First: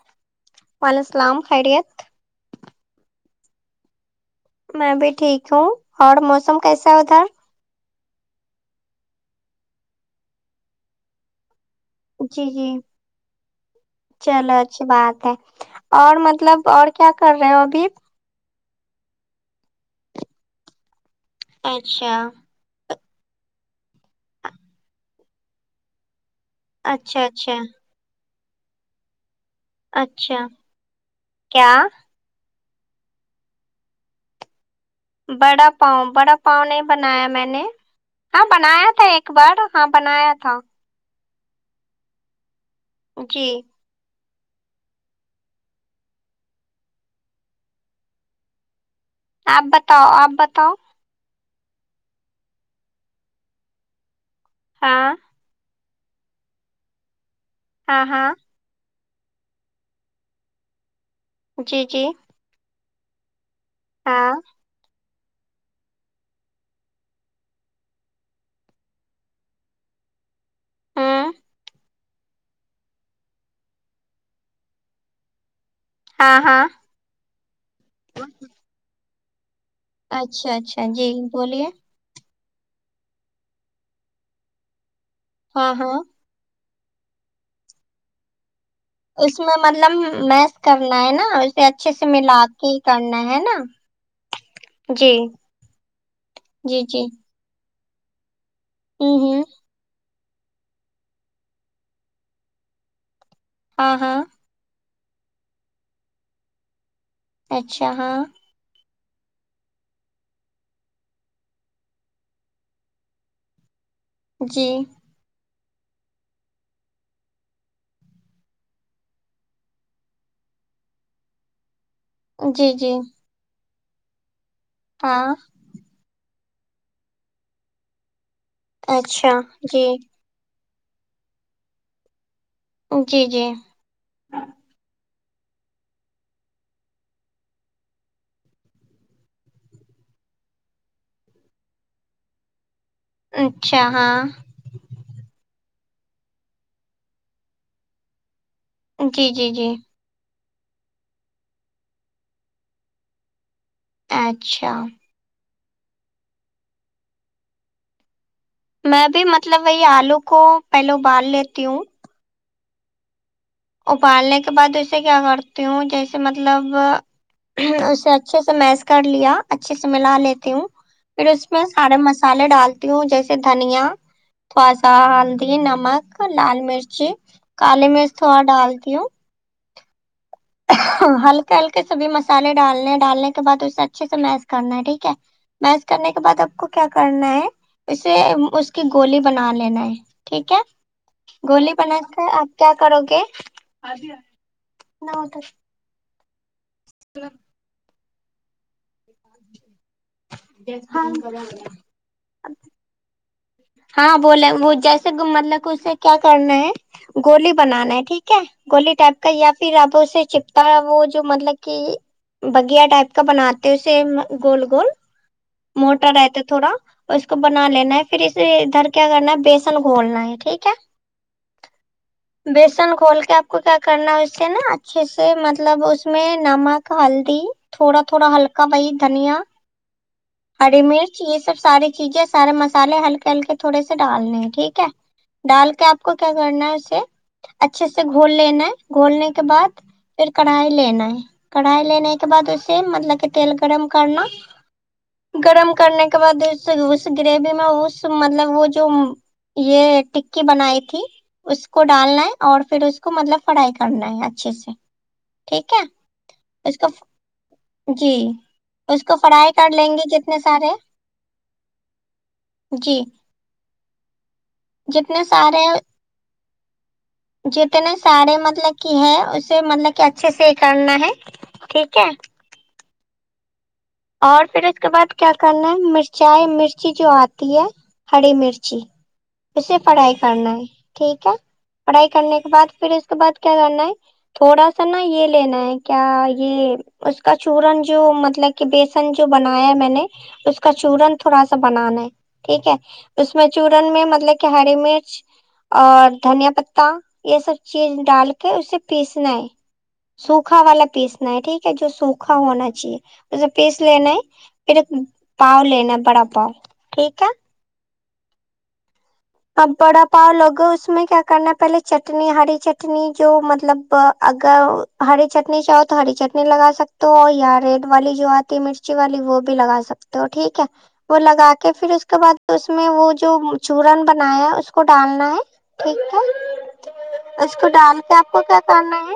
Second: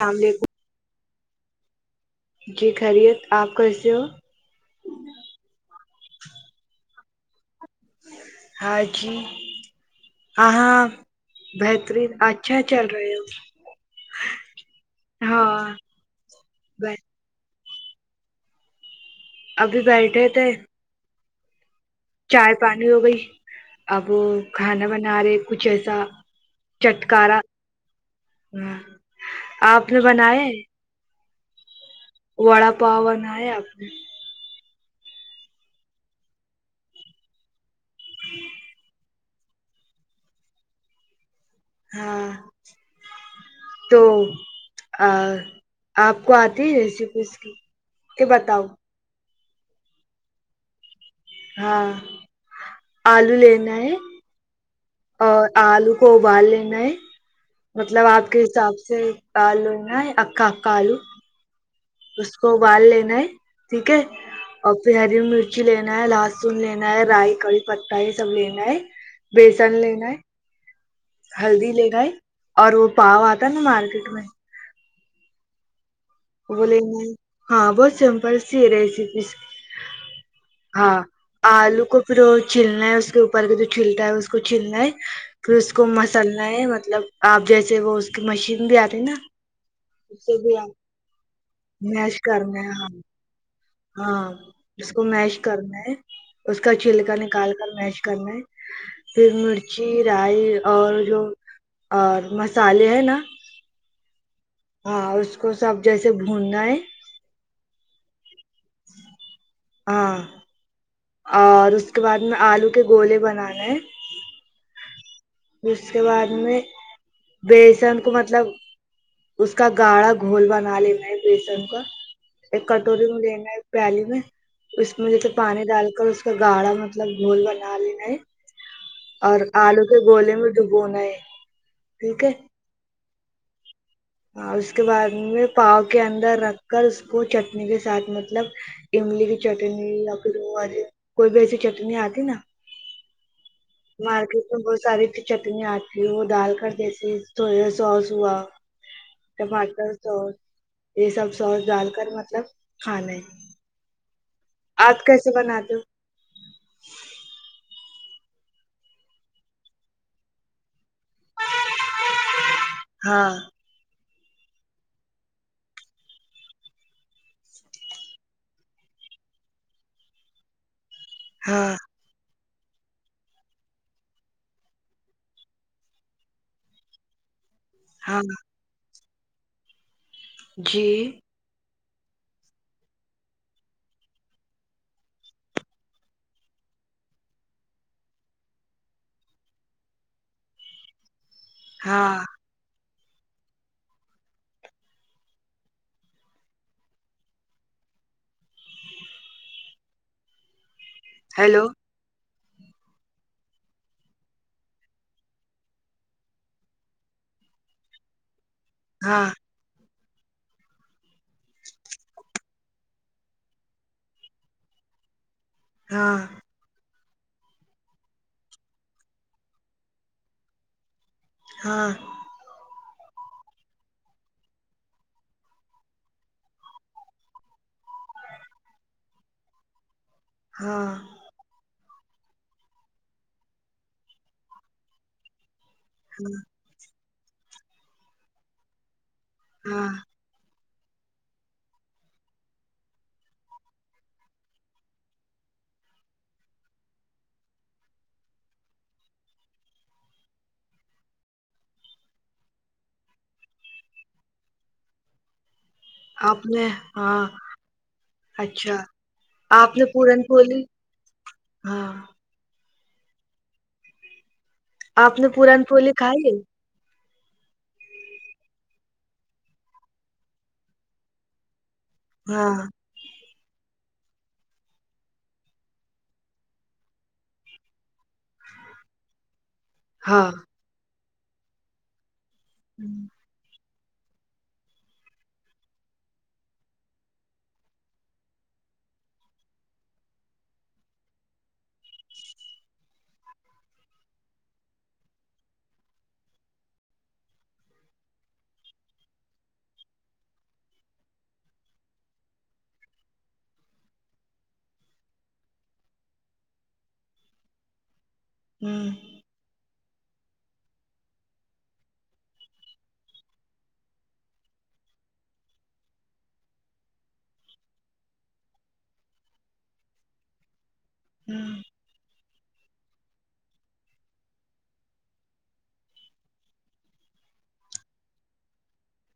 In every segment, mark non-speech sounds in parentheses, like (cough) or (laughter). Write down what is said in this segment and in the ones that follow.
اسلام علیکم وعلیکم السلام خیریت جی خیریت آپ کیسے ہو میں بھی ٹھیک ہوں اور موسم کیسا ہے ادھر ہاں جی آ ہاں بہترین جی اچھا جی چل رہے ہو ہاں اوڑ مطلب اوڑ ب- کیا کر رہے ہو ابھی ابھی بیٹھے تھے اچھا چائے پانی ہو گئی اب وہ کھانا بنا رہے کچھ ایسا اچھا چٹکارا اچھا ہاں آپ نے بنایا اچھا ہے؟ کیا وڑا پاؤ بنایا اپ نے بڑا پاؤ بڑا پاؤ نہیں بنایا میں نے ہاں بنایا تھا ایک ابار ہاں بنایا تھا ہاں جی تو ا آپ کو آتی ہے ریسپی اس کی کے بتاؤ آپ بتاؤ آپ بتاؤ ہاں آلو لینا ہے ہاں اور آلو کو ابال لینا ہے ہاں مطلب ہاں آپ کے حساب سے ابال لینا اکا اکالو جی جی اس کو ابال لینا ہے ٹھیک ہے ہاں اور پھر ہری مرچی لینا ہے لہسن لینا رائی کڑی پتا یہ سب لینا ہے بیسن لین ہے ہوں ہلدی لےگئے اور وہ پاؤ آتا ہے نا مارکیٹ میں ہاں ہاں بولیں گے ہاں بہت سمپل سی ریسیپیز اچھا اچھا جی بولیے کو پھر وہ چلنا ہے اس کے اوپر کا جو چھلتا ہے اس کو چلنا ہے پھر ہاں اس کو ہاں مست تلنا ہے مطلب آپ جیسے وہ اس کی مشین بھی آتی نا اس میں مطلب اس سے میس بھی کرنا ہے نا اسے اچھے سے میش ملا کرنا کے ہے ہاں کرنا ہے نا ہاں اس کو جی میش کرنا ہے اس کا جی جی چھلکا نکال کر میش کرنا ہے ہوں پھر ہوں مرچی رائی اور جو اور مسالے ہے نا ہاں ہاں ہاں اس کو سب جیسے بھوننا ہے اچھا ہاں ہاں اور اس کے بعد میں آلو کے گولے بنانے ہیں جی اس کے بعد میں بیسن کو مطلب اس کا گاڑھا گھول بنا لا ہے بیسن کا ایک جی جی کٹوری میں لینا ایک پیالی میں اس میں جیسے ہاں پانی ڈال کر اس گاڑھا مطلب گھول بنا لینا ہے اچھا اور آلو جی گھولے میں ڈبونا ہے ٹھیک ہے وکے جی اور اس کے بعد میں پاؤ کے اندر رکھ کر اس کو چٹنی کے ساتھ مطلب املی کی چٹنی لکڑو اور کوئی بھی ایسی چٹنی آتی نا اچھا ہاں مارکیٹ بہت ساری چٹنیں آتی وہ ڈال کر جیسی سوس ہوا جی جی جی ٹماٹر سوس یہ سب سوس ڈال کر مطلب کھانا ہے اچھا آپ کیسے بنا تے ہو میں بھی مطلب وہی آلو کو پہلے ابال لیتی ہوں ہاں ابالنے کے بعد ویسے کیا کرتی ہوں جیسے مطلب اسے اچھے سے میس کر لیا اچھے سے ملا لیتی ہوں پھر اس میں ہاں سارے مسالے ڈالتی ہوں جیسے دھنیا تھوڑا سا ہلدی نمک لال مرچ کالی مرچ ہاں تھوڑا ڈالتی ہوں جی ہلکے ہلکے سبھی مسالے ڈالنے ڈالنے کے بعد اسے اچھے سے میس کرنا ہے ٹھیک ہے میچ کرنے کے بعد آپ کو کیا کرنا ہے اسے اس کی گولی بنا لینا ہے ٹھیک ہے گولی بنا ہاں کر آپ کیا کرو گے دیکھان کرے ہیلو ہاں بولے وہ جیسے مطلب اسے کیا کرنا ہے گولی بنانا ہے ٹھیک کیا گولی ٹائپ ہاں کا یا پھر اب اس سے چپتا وہ جو مطلب کہ بگیا ٹائپ کا بناتے اسے گول گول موٹر ہاں رہتا تھوڑا اور اس کو بنا لینا ہے پھر اسے ادھر کیا کرنا ہے بیسن گھولنا ہے ٹھیک ہے ہاں بیسن کھول کے آپ کو کیا کرنا اس سے نا اچھے سے مطلب اس میں نمک ہلدی تھوڑا تھوڑا ہلکا وی دھنیا ہری ہاں مرچ یہ سب ساری چیزیں سارے مس مسالے ہلکے ہلکے تھوڑے سے ڈالنے ہیں ٹھیک ہے ڈال کے آپ کو کیا کرنا ہے اسے اچھے سے گھول لینا ہے گھولنے کے بعد ہاں پھر کڑھائی لینا ہے کڑھائی لینے کے بعد اسے مطلب کہ تیل گرم کرنا گرم کرنے کے بعد اس اس گریوی میں اس مطلب وہ جو یہ ٹکی بنائی تھی اس کو ڈالنا ہے اور پھر اس کو مطلب فرائی کرنا ہے اچھے سے ٹھیک ہے آپ نے اس کو ہاں جی اچھا اس کو فرائی آپ کر نے لیں گے پورن جتنے کھولی سارے ہاں جی جتنے سارے کھالے جتنے سارے مطلب کہ ہے اسے مطلب کہ اچھے سے ہی کرنا ہے ٹھیک ہے ہاں اور پھر اس کے بعد کیا کرنا ہے مرچائی مرچی جو آتی ہے ہری مرچی اسے فرائی ہاں کرنا ہے ٹھیک ہے فرائی کرنے کے بعد پھر اس ہوں کے بعد کیا کرنا ہے تھوڑا سا نا یہ لینا ہے کیا یہ اس کا چورن جو مطلب بیسن جو بنایا ہے میں نے اس کا چورن تھوڑا سا بنانا ہے ٹھیک ہے اس میں چورن میں مطلب کہ ہری مرچ اور دھنیا پتا یہ سب چیز ڈال کے اسے پیسنا ہے سوکھا والا پیسنا ہے ٹھیک ہے جو سوکھا ہونا چاہیے اسے پیس لینا ہے پھر ایک پاؤ لینا ہے بڑا پاؤ ٹھیک ہے ہوں ا بڑا پاؤ لوگے اس میں کیا کرنا پہلے چٹنی ہری چٹنی جو مطلب اگر ہری چٹنی چاہو تو ہری چٹنی لگا سکتے ہو یا ریڈ والی جو آتی ہے مرچی والی وہ بھی لگا سکتے تو ٹھیک ہے وہ لگا ہوں، کے پھر اس کے بع اس میں وہ جو چورن ب نایا اس کو ڈالنا ہے ٹھیک ہے اس کو ڈال کے آپ کو کیا کرنا ہے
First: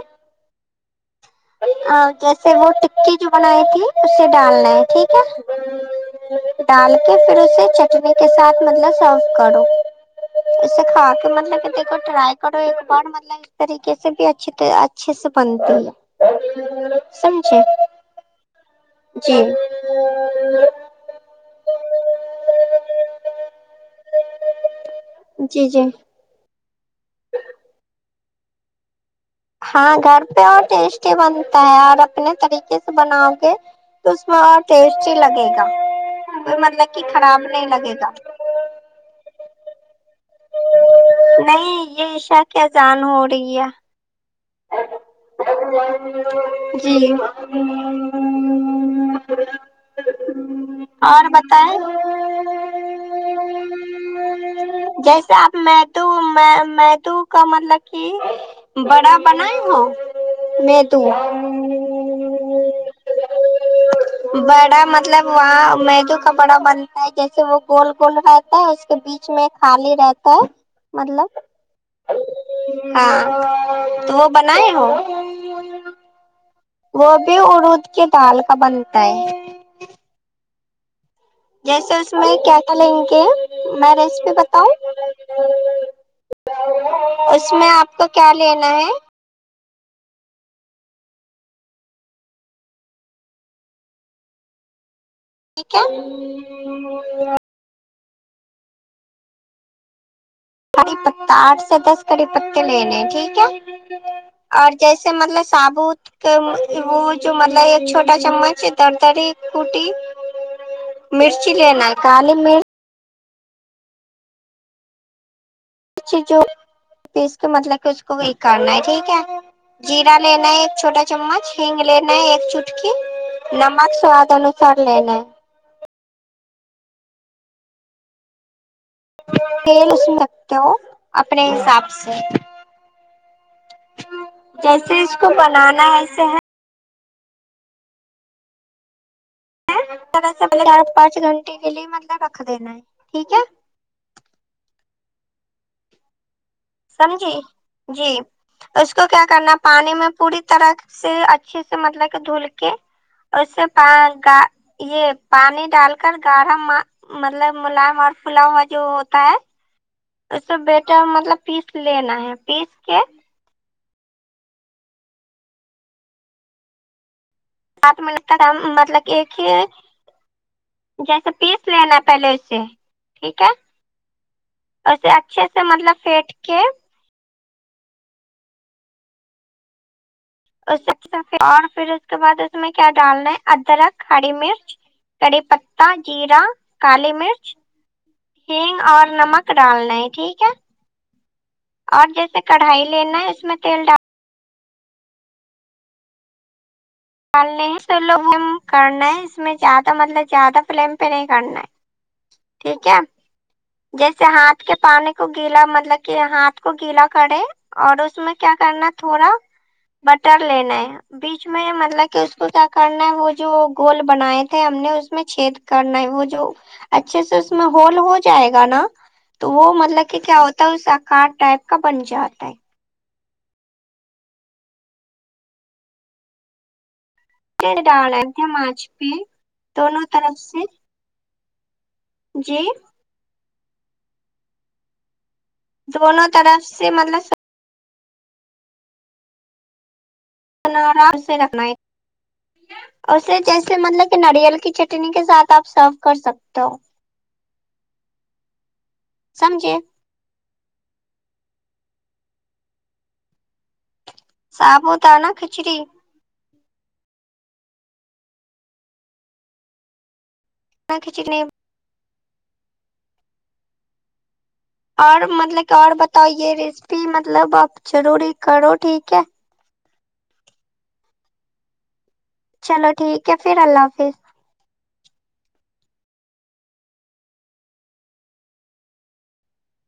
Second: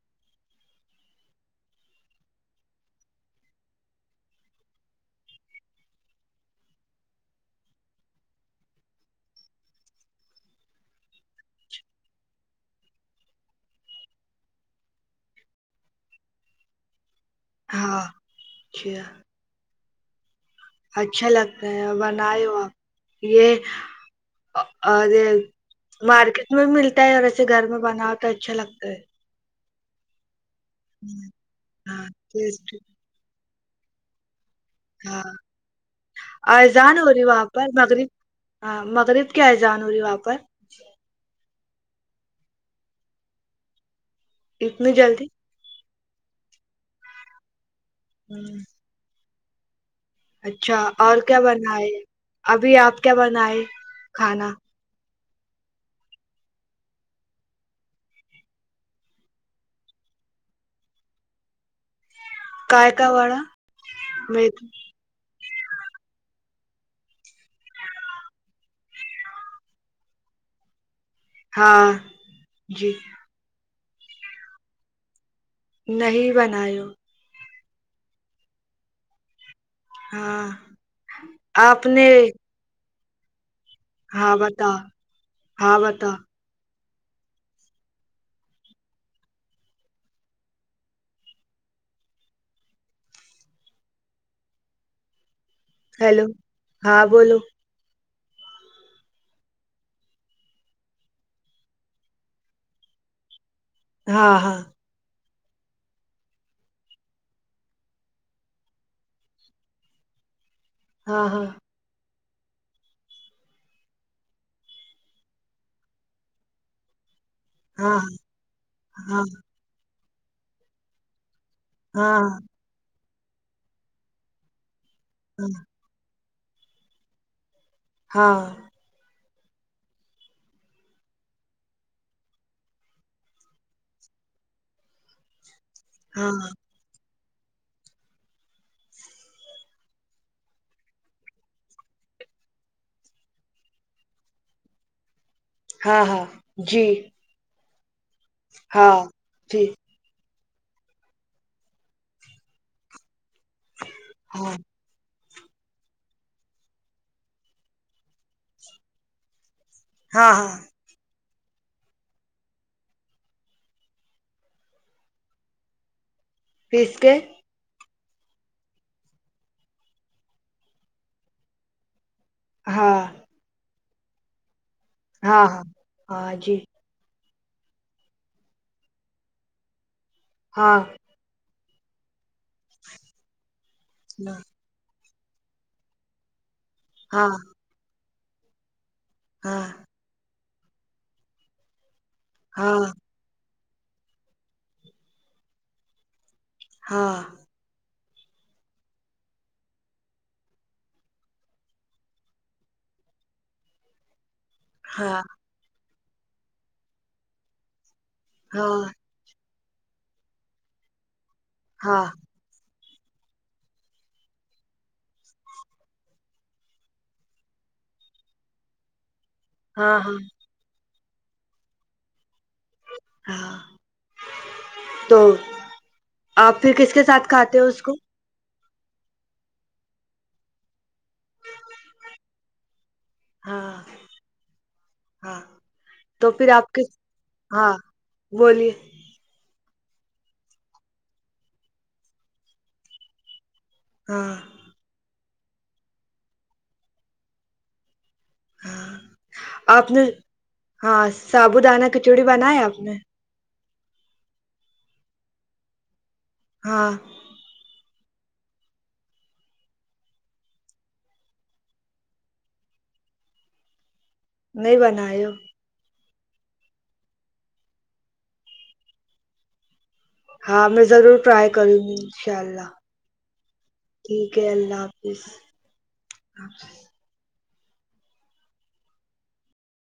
ہاں جیسے وہ ٹکی جو بنائی تھی اسے ڈالنا ہے ٹھیک ہے ڈال کے پھر اسے چٹنی کے ساتھ مطلب سرو کرو اسے کھا کے مطلب کہ دیکھو ٹرائی کرو ایک بار مطلب طریقے سے بھی اچ اچھے سے بنتی ہے سمجھے ہاں اچھا جی اچھا لگتا ہے بنائے ہو آپ یہ اور یہ جی جی مارکیٹ میں بھی ملتا ہے اور ایسے گھر میں بنا ہو تو اچھا لگتا ہے ہاں گھر پہ اور ٹیسٹی بنتا ہے اور ہاں اپنے ٹیسٹ طریقے سے بناؤ گے تو اس میں ٹیسٹی ہاں لگے گا مطلب اذان کہ ہو رہی خراب وہاں نہیں پر لگے مغرب گا ہاں مغرب کیا اذان رہی وہاں پر نہیں یہ عشاء کیا ازان ہو رہی ہے اتنی جلدی جی ہوں (inaudible) اچھا اور کیا بنائے ابھی آپ کیا بنائے کھانا جیسے آپ میں م توو کا مطلب کہ بڑا بنا ہ میں تو کائے کا وڑا میں بڑا مطلب وہاں میجو کا بڑا بنتا ہے جیسے وہ گول گول رہتا ہے اس کے بیچ بیچ میں خالی رہتا ہے مطلب ہاں جی ہاں تو وہ بنائے ہو نہیں بنائ ہو وہ بھی ارود کی دال کا بنتا ہے ہاں آپ جیسے نے اس میں کیا تھا لیں گے میں ریسیپی ہاں بتا بتاؤں ہاں بتا اس میں آپ کو کیا لینا ہے ٹھیک ہے ہیلو ہاں بولو کڑی پتا آٹھ سے دس کڑی پتے لینے ٹھیک ہے ہاں ہاں اور جیسے مطلب سابوت وہ جو مطلب ایک چھوٹا چمچ دردر کٹی ہاں مرچی لینا ہے کالی مرچ جی جو اس کے مطلب کہ ہاں اس کو وہ کرنا ہے ٹھیک ہاں ہے جیرا لینا ہے ایک چھوٹا چمچ ہینگ لینا ہے ہاں ایک چٹ نمک سواد انوسار لین ہے ہاں ہاں ہاں تیل اس میں رکھتے ہو اپنے حساب سے جیسے اس کو بنانا ہے ایسے ہاں (unintelligible) پانچ گھنٹے کے لیے مطلب رکھ دینا ہےٹھیک ہے ہاں ہاں جی جی جی اس ہاں کو کیا کرنا جی پانی میں پوری طرح سے اچھے سے مطلب کہ دھل کے اور اس سے ہاں یہ پانی ڈال کر گاڑھا مطلب ملیام اور پھلا ہوا جو ہوتا ہے ہاں اس تو ہاں بیٹا مطلب پیس لینا ہے پیس کے پیس کے سات منٹ کا مطلب ایک ہی جیسے پیس لینا پہلے ہاں ٹھیک ہے اسے ہاں اچھے سے ہاں مطلب پھیٹ ہاں جی کے ہاں اس اور پھر اس کے بعد اس میں کیا ڈالنا ہے ادرک ہاری ہاں مرچ کڑھی پتہ جیرا کالی ہاں مرچ ہینگ اور نمک ہاں ڈالنا ہے ٹھیک ہے اور جیسے ہاں کڑھائی لینا ہے اس میں تیل ڈال ہاں النے تو لوگ کرنا ہے اس میں زیادہ مطلب زیادہ فلیم پہ نہیں کرنا ہے ٹھیک ہے جیسے ہاتھ کے پانی ہاں کو گیلا مطلب کہ ہاتھ کو گیلا کریں اور اس میں کیا ہاں کرنا تھوڑا بٹر لینا ہے بیچ میں مطلب ہاں کہ اس کیا کرنا ہے وہ جو گول بنائے تھے ہم نے اس میں چھید کرنا ہے وہ جو اچھے سے اس میں ہول ہو جائے گا نا تو وہ ہاں مطلب کہ ہاں کیا ہوتا ہے اس آکار ٹائپ کا بن جاتا ہے ہاں تو آپ پھر کس کے ساتھ کھات ڈالئے تھے ماچھ پہ دونوں طرف سے جی ہاں ہاں تو دونوں پھر آپ طرف کے سے مطلب ہاں بولیے آرام سے رکھنا ہے اسے جیسے مطلب کہ ہاں ناریل کی چاٹنی چٹنی کے ساتھ آپ سرو کر سکتے ہو ہاں سمجھے آپ نے ہاں سابو دانہ کھچڑی بنایا آپ نے صابو دانا کھچڑی ہاں (unintelligible) نہیں اور بنائی ہو مطلب کہ اور بتائے ریسیپی مطلب آپ ضروری کرو ٹھیک ہے ہاں میں ضرور ٹرائی کروں گی ان شہا اللہ چلو ٹھیک ہے پھر اللہ حافظ ٹھیک اوکے اللہ حافظ